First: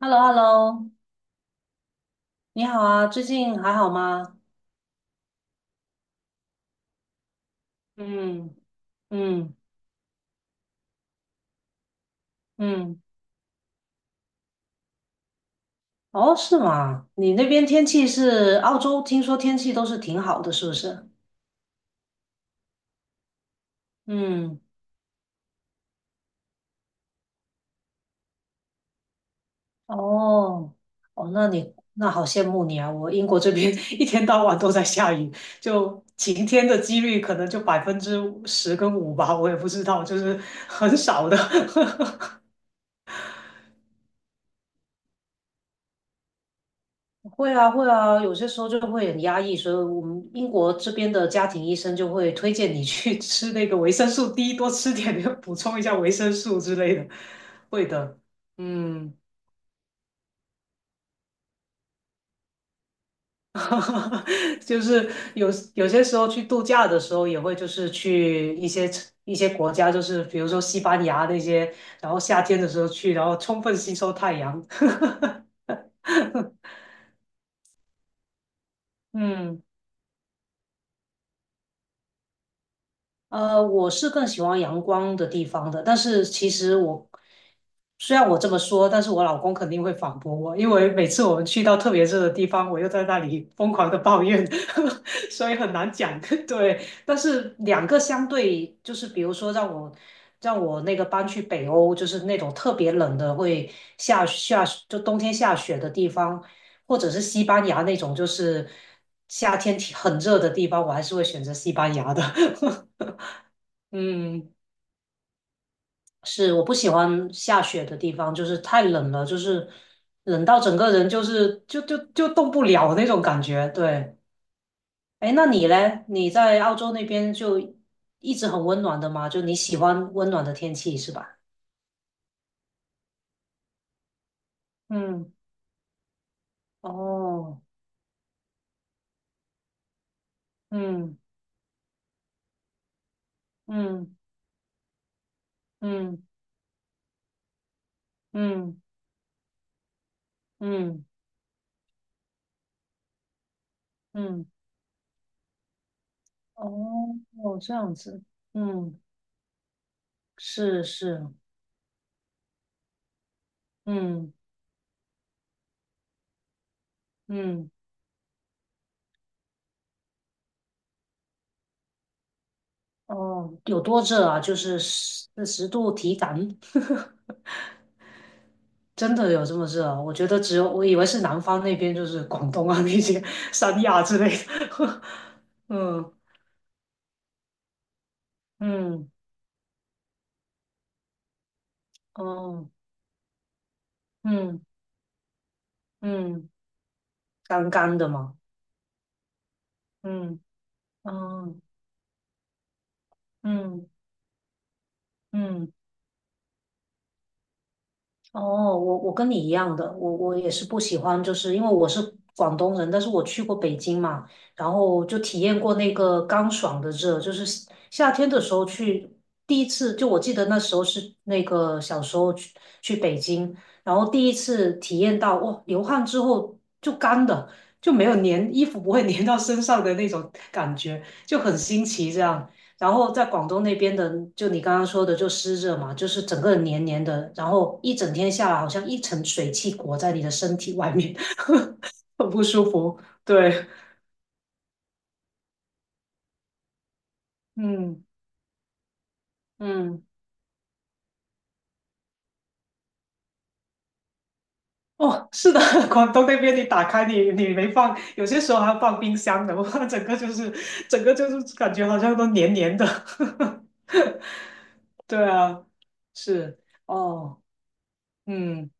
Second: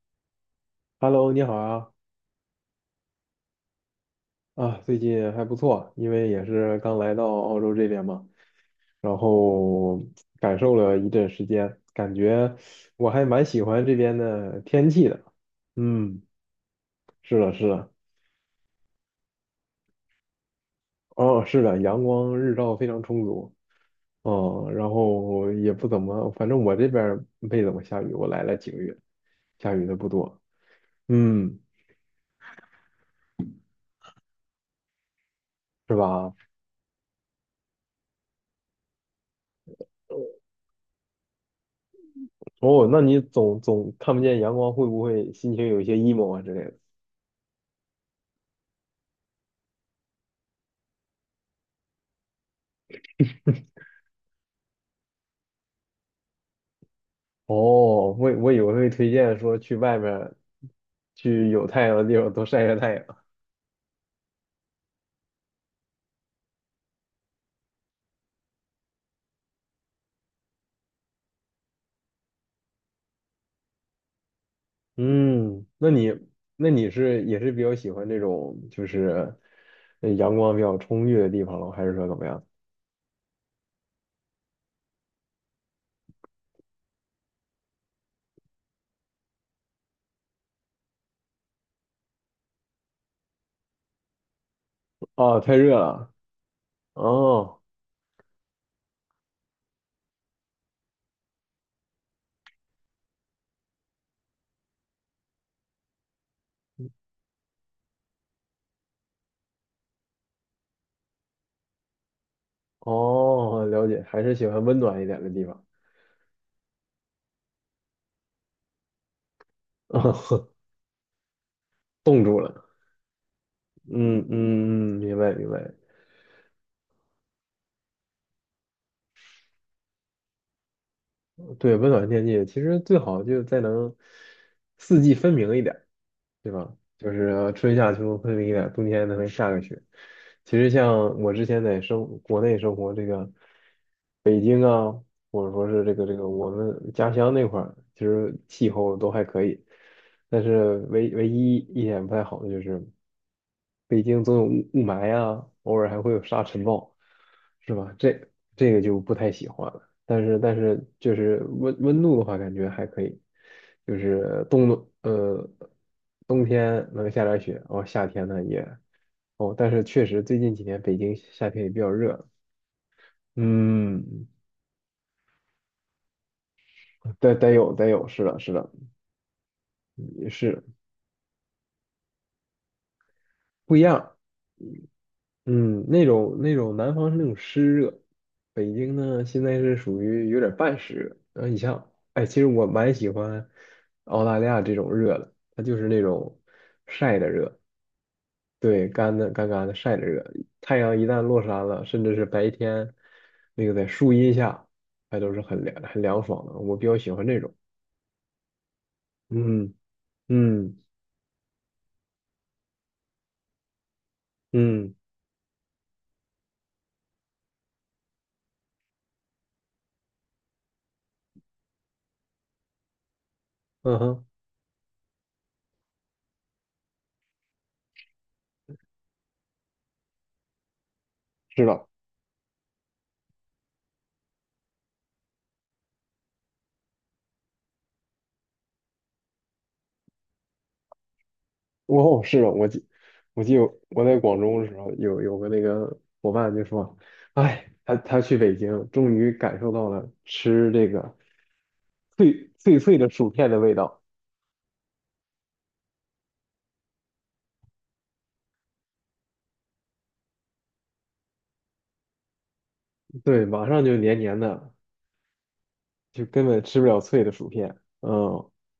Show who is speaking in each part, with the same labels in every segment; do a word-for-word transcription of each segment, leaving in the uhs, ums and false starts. Speaker 1: h e l l o h e l l o
Speaker 2: Hello，你好啊，
Speaker 1: 你好啊，最近还好吗？
Speaker 2: 啊，最近还不错，因为也是刚来到澳洲这边嘛，
Speaker 1: 嗯
Speaker 2: 然
Speaker 1: 嗯
Speaker 2: 后感受了一阵时间，感觉
Speaker 1: 嗯，
Speaker 2: 我还蛮喜欢这边的天气的。嗯，
Speaker 1: 哦，是吗？你
Speaker 2: 是
Speaker 1: 那
Speaker 2: 的，
Speaker 1: 边
Speaker 2: 是
Speaker 1: 天
Speaker 2: 的。
Speaker 1: 气是澳洲，听说天气都是挺好的，是不是？
Speaker 2: 哦，是的，阳光日照非常充足。
Speaker 1: 嗯，
Speaker 2: 嗯，然后也不怎么，反正我这边儿没怎么下雨，我来了几个月，下雨的不多。
Speaker 1: 哦哦，那
Speaker 2: 嗯，
Speaker 1: 你那好羡慕你啊！我英国这边 一天到晚都在下雨，
Speaker 2: 是
Speaker 1: 就
Speaker 2: 吧？
Speaker 1: 晴天的几率可能就百分之十跟五吧，我也不知道，就是很少的。
Speaker 2: 哦，那你总总看不见阳光，会不会心情有一些 emo 啊之类的？
Speaker 1: 会啊，会啊，有些时候就会很压抑，所以我们英国这边的家庭医生就会推荐你去 吃那个维生素 D，多吃点，补充一下维生素之类的。
Speaker 2: 哦，
Speaker 1: 会的，
Speaker 2: 我我以为会推
Speaker 1: 嗯，
Speaker 2: 荐说去外面儿去有太阳的地方多晒晒太阳。
Speaker 1: 就是有有些时候去度假的时候，也会就是去一些一些国家，就是比如说西班牙那些，然后夏天的时候去，然后充分吸收太阳。
Speaker 2: 嗯，那你那你是也是比较喜欢这种就是
Speaker 1: 嗯。
Speaker 2: 呃阳光比较充裕的地方了，还是说怎么样？
Speaker 1: 呃，我是更喜欢阳光的地方的，但是其实我虽然我这么说，但是我老公肯定会反驳我，因为每次我们去到特别热的地方，我又在那里疯狂的抱怨，
Speaker 2: 哦，
Speaker 1: 所以
Speaker 2: 太
Speaker 1: 很
Speaker 2: 热
Speaker 1: 难
Speaker 2: 了。
Speaker 1: 讲。对，但是
Speaker 2: 哦
Speaker 1: 两个相对，就是比如说让我让我那个搬去北欧，就是那种特别冷的，会下下就冬天下雪的地方，或者是西班牙那种，就是夏天挺很热的地方，我还是会选择西班牙的。
Speaker 2: 哦，了解，还是喜
Speaker 1: 嗯，
Speaker 2: 欢温暖一点的地方。
Speaker 1: 是，我不喜欢下雪的地方，就是太冷了，就是冷 到整个人就是就就
Speaker 2: 冻
Speaker 1: 就
Speaker 2: 住
Speaker 1: 动不
Speaker 2: 了。
Speaker 1: 了那种感觉。对，
Speaker 2: 嗯嗯嗯，明白
Speaker 1: 哎，那
Speaker 2: 明
Speaker 1: 你
Speaker 2: 白。
Speaker 1: 嘞？你在澳洲那边就一直很温暖的吗？就你喜欢温暖的天气是吧？
Speaker 2: 对，温暖天气其实最好就再能四季分
Speaker 1: 嗯，
Speaker 2: 明一点儿，对吧？就是
Speaker 1: 哦，
Speaker 2: 春夏秋冬分明一点儿，冬天能下个雪。其实
Speaker 1: 嗯
Speaker 2: 像我之前在生国内生活这个
Speaker 1: 嗯
Speaker 2: 北京啊，或者说是这个这
Speaker 1: 嗯
Speaker 2: 个我们家乡那块儿，其实气
Speaker 1: 嗯
Speaker 2: 候都还可以，但是
Speaker 1: 嗯
Speaker 2: 唯唯一一点不太好的就是北京总有
Speaker 1: 嗯，
Speaker 2: 雾雾霾啊，偶尔还会有沙尘暴，
Speaker 1: 哦，
Speaker 2: 是
Speaker 1: 这
Speaker 2: 吧？
Speaker 1: 样子，
Speaker 2: 这这个
Speaker 1: 嗯，
Speaker 2: 就不太喜欢了。但是但
Speaker 1: 是
Speaker 2: 是就
Speaker 1: 是，
Speaker 2: 是温温度的话，感觉还可以，就
Speaker 1: 嗯
Speaker 2: 是冬呃冬天能下点雪，然
Speaker 1: 嗯。
Speaker 2: 后夏天呢也，哦，但是确实最近几年北京夏天也比较热。
Speaker 1: 哦，有多
Speaker 2: 嗯，
Speaker 1: 热啊？就是四十度体感，
Speaker 2: 得得有得有，是的是的。
Speaker 1: 真的有这么热啊？
Speaker 2: 嗯，
Speaker 1: 我觉
Speaker 2: 也
Speaker 1: 得只
Speaker 2: 是
Speaker 1: 有我以为是南方那边，就是广东啊 那些
Speaker 2: 不一
Speaker 1: 三亚
Speaker 2: 样。
Speaker 1: 之类的。
Speaker 2: 嗯，那
Speaker 1: 嗯
Speaker 2: 种，那种南方是那种湿热，北京
Speaker 1: 嗯
Speaker 2: 呢现在是属于有点半湿热。然后你像，哎，其实我
Speaker 1: 哦
Speaker 2: 蛮喜欢澳大利
Speaker 1: 嗯
Speaker 2: 亚这种热的，它就是那种
Speaker 1: 嗯，
Speaker 2: 晒的热。
Speaker 1: 干干的嘛。
Speaker 2: 对，干的干干的晒的热，
Speaker 1: 嗯
Speaker 2: 太阳一旦落
Speaker 1: 嗯
Speaker 2: 山了，甚至是白天那个在
Speaker 1: 嗯
Speaker 2: 树荫下，还都是很
Speaker 1: 嗯。
Speaker 2: 凉很凉爽的。我比较喜欢这种。
Speaker 1: 哦，我我跟你一
Speaker 2: 嗯
Speaker 1: 样的，我我也是不
Speaker 2: 嗯
Speaker 1: 喜欢，就是因为我是广东人，但是我去过北京嘛，然
Speaker 2: 嗯，
Speaker 1: 后就体验过那个干爽的热，就是夏夏天的时候去，第一次就我记得那时候是那个小时候去去北京，然
Speaker 2: 嗯
Speaker 1: 后
Speaker 2: 哼，
Speaker 1: 第一次体验到哇，流汗之后就干的，就没有粘，衣服不会粘到身上的那种感觉，就很
Speaker 2: 知
Speaker 1: 新
Speaker 2: 道。
Speaker 1: 奇这样。然后在广东那边的，就你刚刚说的，就湿热嘛，就是整个人黏黏的，然后一整天下来，好像一层水汽裹在你的身体外面，
Speaker 2: 哦，
Speaker 1: 很
Speaker 2: 是
Speaker 1: 不
Speaker 2: 的，我
Speaker 1: 舒
Speaker 2: 记，
Speaker 1: 服。
Speaker 2: 我记得
Speaker 1: 对，
Speaker 2: 我在广州的时候，有有个那个伙伴就说，哎，他
Speaker 1: 嗯
Speaker 2: 他去北京，终于感受到
Speaker 1: 嗯，
Speaker 2: 了吃这个脆脆脆的薯片的味道。
Speaker 1: 哦，是的，广东那边你打开你你没放，有些时候还要放冰箱的，我看整个就是整个就是感觉好像都黏黏的。
Speaker 2: 对，马上就黏黏的，
Speaker 1: 对啊，
Speaker 2: 就根
Speaker 1: 是
Speaker 2: 本吃不了脆的
Speaker 1: 哦，
Speaker 2: 薯片。嗯，
Speaker 1: 嗯。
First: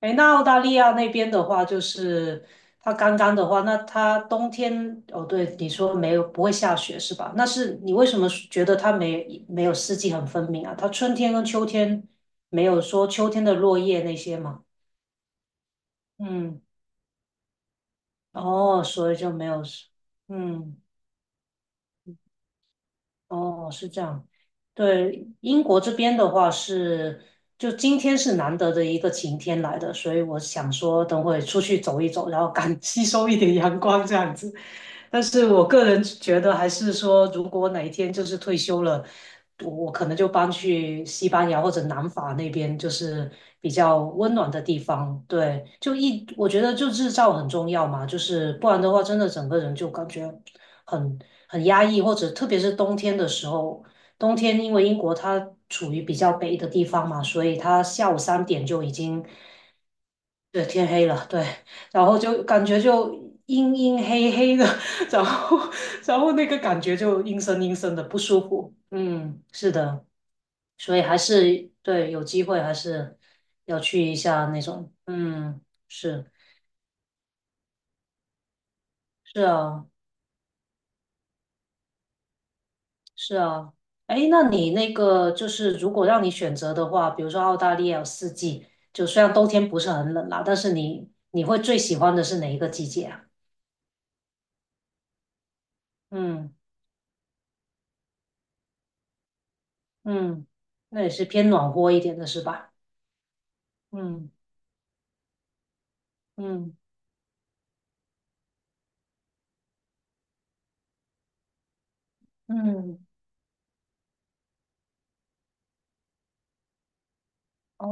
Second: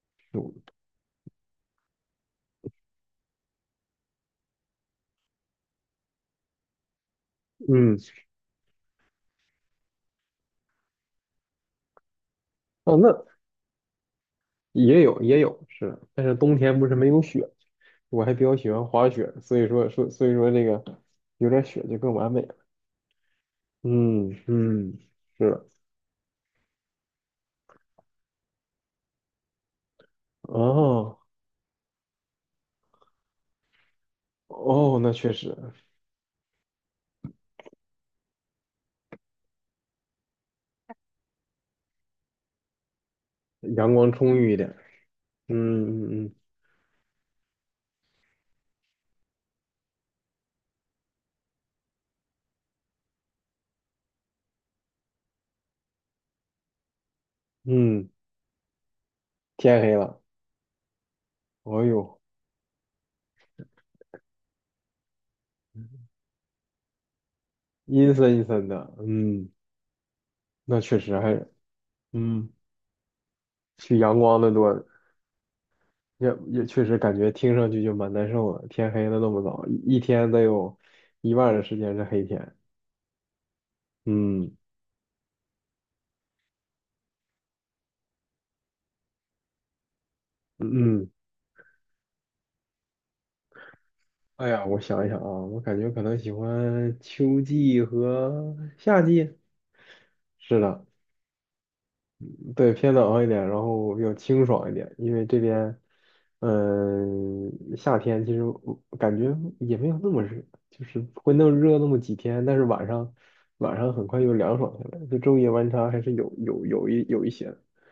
Speaker 1: 哎，那澳大利亚那边的话，就是它刚刚的话，那它冬天，哦，对，你说没有不会下雪是吧？那是你
Speaker 2: 嗯。
Speaker 1: 为什么觉得它没没有四季很分明啊？它春天跟秋天没有
Speaker 2: 哦，
Speaker 1: 说
Speaker 2: 那
Speaker 1: 秋天的落叶那些吗？
Speaker 2: 也有也有是的，但是冬
Speaker 1: 嗯，
Speaker 2: 天不是没有雪，我还比较喜
Speaker 1: 哦，
Speaker 2: 欢滑
Speaker 1: 所以就
Speaker 2: 雪，
Speaker 1: 没
Speaker 2: 所
Speaker 1: 有，
Speaker 2: 以说说所以说那
Speaker 1: 嗯。
Speaker 2: 个有点雪就更完美了。
Speaker 1: 哦，是这样。
Speaker 2: 嗯嗯，
Speaker 1: 对，
Speaker 2: 是
Speaker 1: 英
Speaker 2: 的，
Speaker 1: 国这边的话是，就今天是难得的一个晴天来的，所以我想说
Speaker 2: 哦。
Speaker 1: 等会出去走一走，然后赶 吸收一点阳光这样子。
Speaker 2: 哦，那
Speaker 1: 但
Speaker 2: 确
Speaker 1: 是
Speaker 2: 实，
Speaker 1: 我个人觉得，还是说如果哪一天就是退休了，我我可能就搬去西班牙或者南法那边，就是比
Speaker 2: 阳
Speaker 1: 较
Speaker 2: 光
Speaker 1: 温
Speaker 2: 充
Speaker 1: 暖
Speaker 2: 裕一
Speaker 1: 的
Speaker 2: 点。
Speaker 1: 地方。对，就
Speaker 2: 嗯
Speaker 1: 一
Speaker 2: 嗯
Speaker 1: 我觉得就日照很重要嘛，就是不然的话，真的整个人就感觉。很很压抑，或者特别是冬天的时候，冬天因为英国它处于比较北的地方嘛，所以它
Speaker 2: 嗯嗯，
Speaker 1: 下午三点就已经
Speaker 2: 天黑了，
Speaker 1: 对天黑了，对，
Speaker 2: 哎
Speaker 1: 然后
Speaker 2: 呦，
Speaker 1: 就感觉就阴阴黑黑的，然后然后那个感觉就阴森阴森的
Speaker 2: 阴
Speaker 1: 不
Speaker 2: 森
Speaker 1: 舒
Speaker 2: 阴森
Speaker 1: 服，
Speaker 2: 的。
Speaker 1: 嗯，
Speaker 2: 嗯，
Speaker 1: 是的，
Speaker 2: 那
Speaker 1: 所
Speaker 2: 确
Speaker 1: 以还
Speaker 2: 实还，
Speaker 1: 是对有机
Speaker 2: 嗯，
Speaker 1: 会还是要
Speaker 2: 去
Speaker 1: 去一
Speaker 2: 阳光
Speaker 1: 下
Speaker 2: 的
Speaker 1: 那
Speaker 2: 多。
Speaker 1: 种，嗯，是
Speaker 2: 也也确实感觉听上去就蛮难受的。天黑了那么
Speaker 1: 是
Speaker 2: 早，
Speaker 1: 啊。
Speaker 2: 一一天得有一半的时间是黑天。
Speaker 1: 是啊，哎，那
Speaker 2: 嗯
Speaker 1: 你那个就是如果让你选择的话，比如说澳大利亚有四季，就虽然冬天不是很冷啦，但是
Speaker 2: 嗯，嗯，
Speaker 1: 你你会最喜欢的是哪一个季节啊？
Speaker 2: 哎呀，我想一想啊，我感觉可能喜
Speaker 1: 嗯
Speaker 2: 欢秋季和夏季。
Speaker 1: 嗯，
Speaker 2: 是的。
Speaker 1: 那也是偏暖和一点的是
Speaker 2: 对，
Speaker 1: 吧？
Speaker 2: 偏冷一点，然后比较
Speaker 1: 嗯
Speaker 2: 清爽一点，因为这边，
Speaker 1: 嗯
Speaker 2: 嗯、夏天其实我感觉也没有那么热，就是会那么热那么几天，但是晚
Speaker 1: 嗯，
Speaker 2: 上晚上很快又凉爽下来，就昼夜温差还是有有有一有一些的。
Speaker 1: 哦，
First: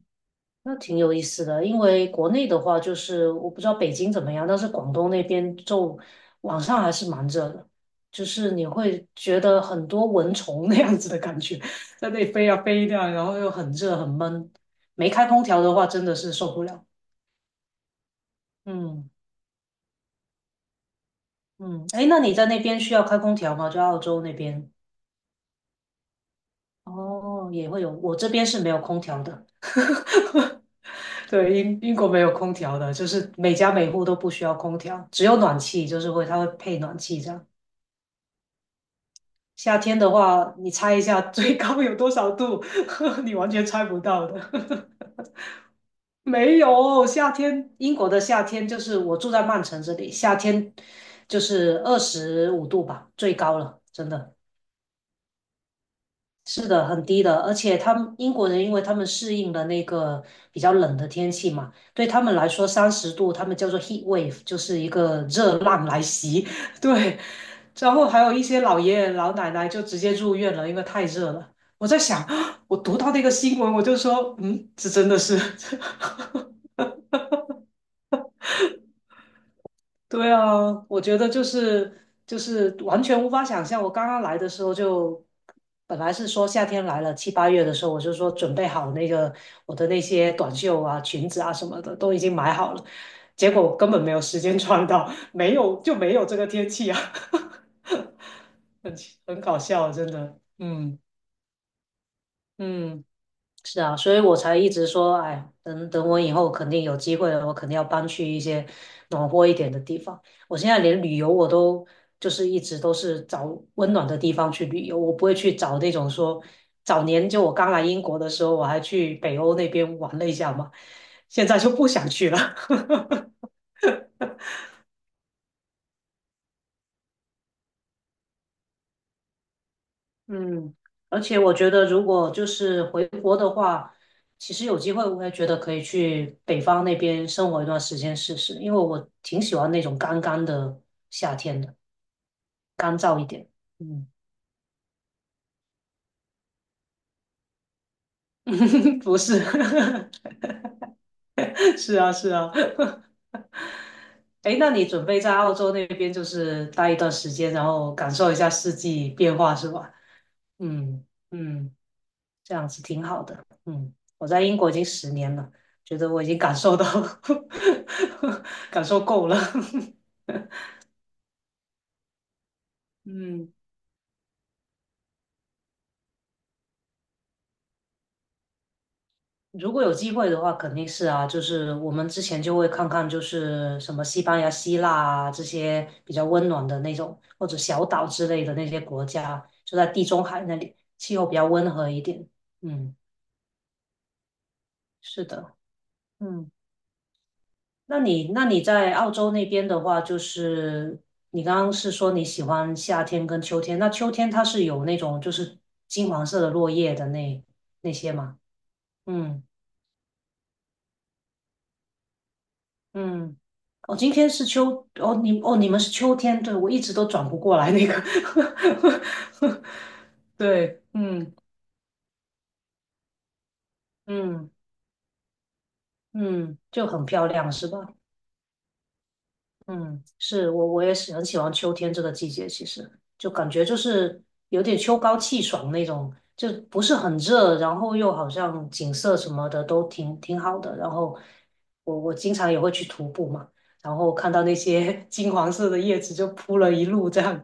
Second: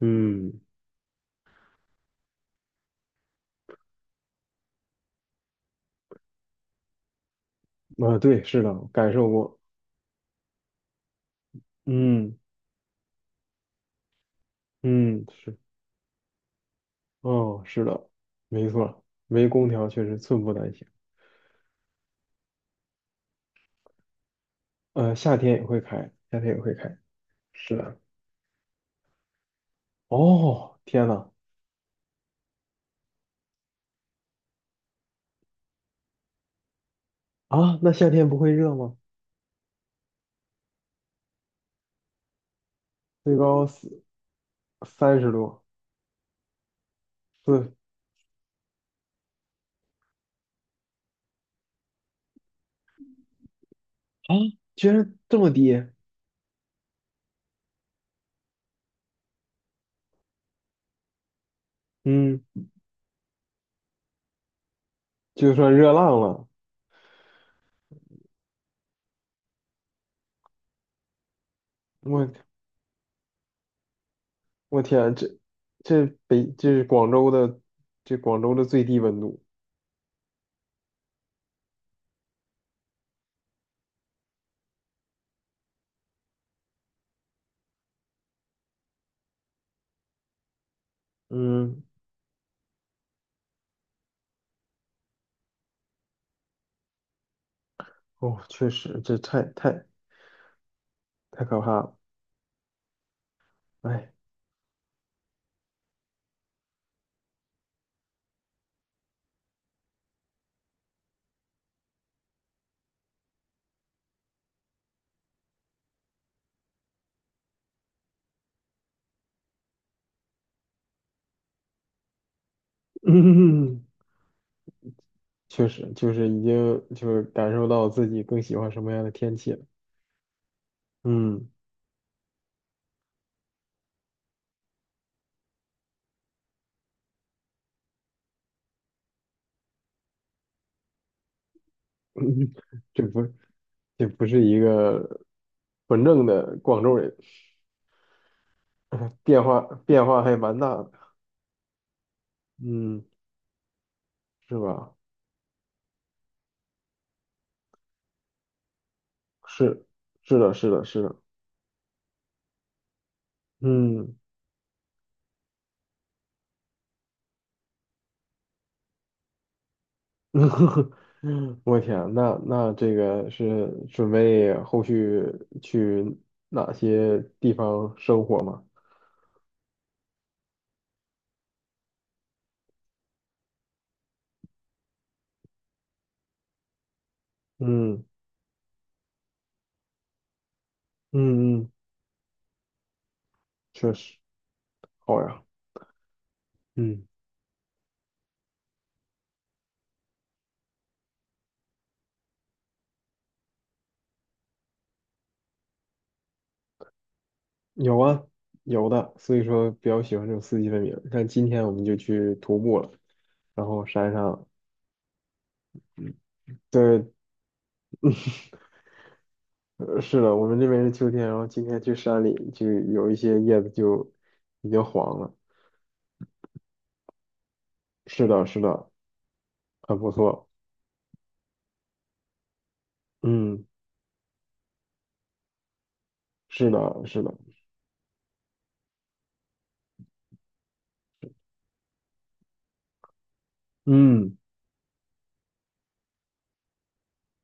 Speaker 2: 嗯，
Speaker 1: 那挺有意思的，因为国内的话，就是我不知道北京怎么样，但是广东那边就晚上还是蛮热的，
Speaker 2: 啊，
Speaker 1: 就
Speaker 2: 对，
Speaker 1: 是
Speaker 2: 是
Speaker 1: 你
Speaker 2: 的，
Speaker 1: 会
Speaker 2: 感受
Speaker 1: 觉
Speaker 2: 过。
Speaker 1: 得很多蚊虫那样子的感觉，在那里
Speaker 2: 嗯
Speaker 1: 飞啊飞呀、然后又很热很闷，没
Speaker 2: 嗯，
Speaker 1: 开空
Speaker 2: 是。
Speaker 1: 调的话真的是受不了。
Speaker 2: 哦，是的，没错，
Speaker 1: 嗯
Speaker 2: 没空调确实寸步难行。
Speaker 1: 嗯，哎，那你在那边需要开空调吗？就澳洲那边？
Speaker 2: 呃，夏天也会开，夏天也会开。
Speaker 1: 哦，也
Speaker 2: 是
Speaker 1: 会有，
Speaker 2: 的。
Speaker 1: 我这边是没有空调的。
Speaker 2: 哦，天呐。
Speaker 1: 对，英英国没有空调的，就是每家每户都不需要空调，只有暖气，就是会它会配暖气这样。
Speaker 2: 啊，那夏天不会热吗？
Speaker 1: 夏天的话，你猜一下最高有多少度？你
Speaker 2: 最
Speaker 1: 完全
Speaker 2: 高
Speaker 1: 猜
Speaker 2: 三
Speaker 1: 不到的。
Speaker 2: 三十度，
Speaker 1: 没有，夏
Speaker 2: 四，
Speaker 1: 天英国的夏天就是我住在曼城这里，夏天就是二十五度吧，最高了，真的。
Speaker 2: 啊，居然这么低！
Speaker 1: 是的，很低的，而且他们英国人，因为他们适应了那个比较冷的天气嘛，对他们
Speaker 2: 嗯，
Speaker 1: 来说，三十度他们叫做 heat wave，就是一个
Speaker 2: 就
Speaker 1: 热
Speaker 2: 算
Speaker 1: 浪
Speaker 2: 热
Speaker 1: 来
Speaker 2: 浪
Speaker 1: 袭。
Speaker 2: 了。
Speaker 1: 对，然后还有一些老爷爷老奶奶就直接入院了，因为太热了。我在想，
Speaker 2: 我
Speaker 1: 我读到那个新闻，我就说，嗯，
Speaker 2: 我
Speaker 1: 这
Speaker 2: 天
Speaker 1: 真
Speaker 2: 啊，
Speaker 1: 的
Speaker 2: 这
Speaker 1: 是
Speaker 2: 这 北这是广州的，这广州的最低温度。
Speaker 1: 对啊，我觉得就是就是完全无法想象。我刚刚来的时候就，本来是说夏天来了七八月的时候，我就说准备好那个我的那些短袖啊、裙子啊什么
Speaker 2: 嗯，
Speaker 1: 的都已经买好了，结果根本没有时间穿到，没有就没有这个天气啊，
Speaker 2: 哦，确
Speaker 1: 很
Speaker 2: 实，这
Speaker 1: 奇很
Speaker 2: 太
Speaker 1: 搞
Speaker 2: 太
Speaker 1: 笑啊，真的。嗯
Speaker 2: 太可怕了。
Speaker 1: 嗯。是啊，
Speaker 2: 哎，
Speaker 1: 所以我才一直说，哎，等等我以后肯定有机会了，我肯定要搬去一些暖和一点的地方。我现在连旅游我都就是一直都是找温暖的地方去旅游，我不会去找那种说早年就我刚来英国的时候，我还去北欧那边玩了一下嘛，现在就不想去了。
Speaker 2: 嗯，确实就是已经就是感受到自己更喜欢什么样的天气了。
Speaker 1: 嗯，而且
Speaker 2: 嗯，
Speaker 1: 我觉得，如果就是回国的话，其实有机会，我也觉得可以去北方那边生活一段时间试试，因为我挺喜欢那种干干的夏天的，
Speaker 2: 嗯，
Speaker 1: 干
Speaker 2: 这
Speaker 1: 燥一
Speaker 2: 不
Speaker 1: 点。
Speaker 2: 这
Speaker 1: 嗯，
Speaker 2: 不是一个纯正的广州人。
Speaker 1: 不 是，
Speaker 2: 变化变化还蛮大的。
Speaker 1: 是啊，是啊。
Speaker 2: 嗯，
Speaker 1: 哎，
Speaker 2: 是
Speaker 1: 那你
Speaker 2: 吧？
Speaker 1: 准备在澳洲那边就是待一段时间，然后感受一下四季变化是
Speaker 2: 是，
Speaker 1: 吧？
Speaker 2: 是的，是的，是
Speaker 1: 嗯
Speaker 2: 的。
Speaker 1: 嗯。这样子挺好的。嗯，
Speaker 2: 嗯，
Speaker 1: 我在英国已经十年了，觉得我已经感受到 感受够了。
Speaker 2: 我天啊，那那这个
Speaker 1: 嗯，
Speaker 2: 是准备后续去哪些地方生活吗？
Speaker 1: 如果有机会的话，肯定是啊，就是我们之前就会看看，就是什么西班牙、希腊啊这些比较温暖的那种，或者小
Speaker 2: 嗯
Speaker 1: 岛之类的那些国家，就在地中海那里，气候比较
Speaker 2: 嗯
Speaker 1: 温
Speaker 2: 嗯，
Speaker 1: 和一点。嗯，
Speaker 2: 确实好
Speaker 1: 是
Speaker 2: 呀。
Speaker 1: 的，嗯。
Speaker 2: 嗯，
Speaker 1: 那你那你在澳洲那边的话，就是你刚刚是说你喜欢夏天跟秋天，那秋天它是有那种就是金黄色的落叶的那那
Speaker 2: 有
Speaker 1: 些
Speaker 2: 啊，
Speaker 1: 吗？
Speaker 2: 有的，所
Speaker 1: 嗯
Speaker 2: 以说比较喜欢这种四季分明。像今天我们就去徒步了，
Speaker 1: 嗯，
Speaker 2: 然后
Speaker 1: 哦，今
Speaker 2: 山
Speaker 1: 天是
Speaker 2: 上，
Speaker 1: 秋，哦你哦你们是秋天，对，我一直
Speaker 2: 对，
Speaker 1: 都转不过来那个，
Speaker 2: 呃，是的，我们这
Speaker 1: 对，
Speaker 2: 边是秋天，然
Speaker 1: 嗯
Speaker 2: 后今天去山里就有一些叶子就
Speaker 1: 嗯
Speaker 2: 已经黄了。
Speaker 1: 嗯，就很漂亮是吧？
Speaker 2: 是的，是的，很
Speaker 1: 嗯，
Speaker 2: 不错。
Speaker 1: 是我我也是很喜欢秋天这个季节，其实就感觉
Speaker 2: 嗯，
Speaker 1: 就是有点秋高气爽那种，就
Speaker 2: 是
Speaker 1: 不是
Speaker 2: 的，
Speaker 1: 很
Speaker 2: 是的。
Speaker 1: 热，然后又好像景色什么的都挺挺好的。然后我我经常也会去徒步嘛，然后看
Speaker 2: 嗯，
Speaker 1: 到那些 金黄色的叶子就铺了一路，这样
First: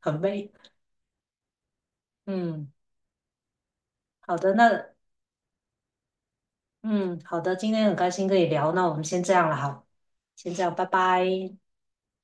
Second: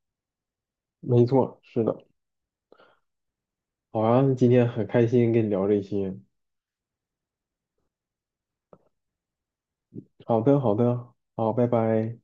Speaker 1: 很美。
Speaker 2: 没错，是的。
Speaker 1: 嗯，
Speaker 2: 好啊，
Speaker 1: 好
Speaker 2: 今
Speaker 1: 的，
Speaker 2: 天很
Speaker 1: 那
Speaker 2: 开心跟你聊这些。
Speaker 1: 嗯好的，今天很开心可以聊，那我们先这样了，哈，
Speaker 2: 好
Speaker 1: 先
Speaker 2: 的，
Speaker 1: 这
Speaker 2: 好
Speaker 1: 样，拜
Speaker 2: 的，
Speaker 1: 拜。
Speaker 2: 好，拜拜。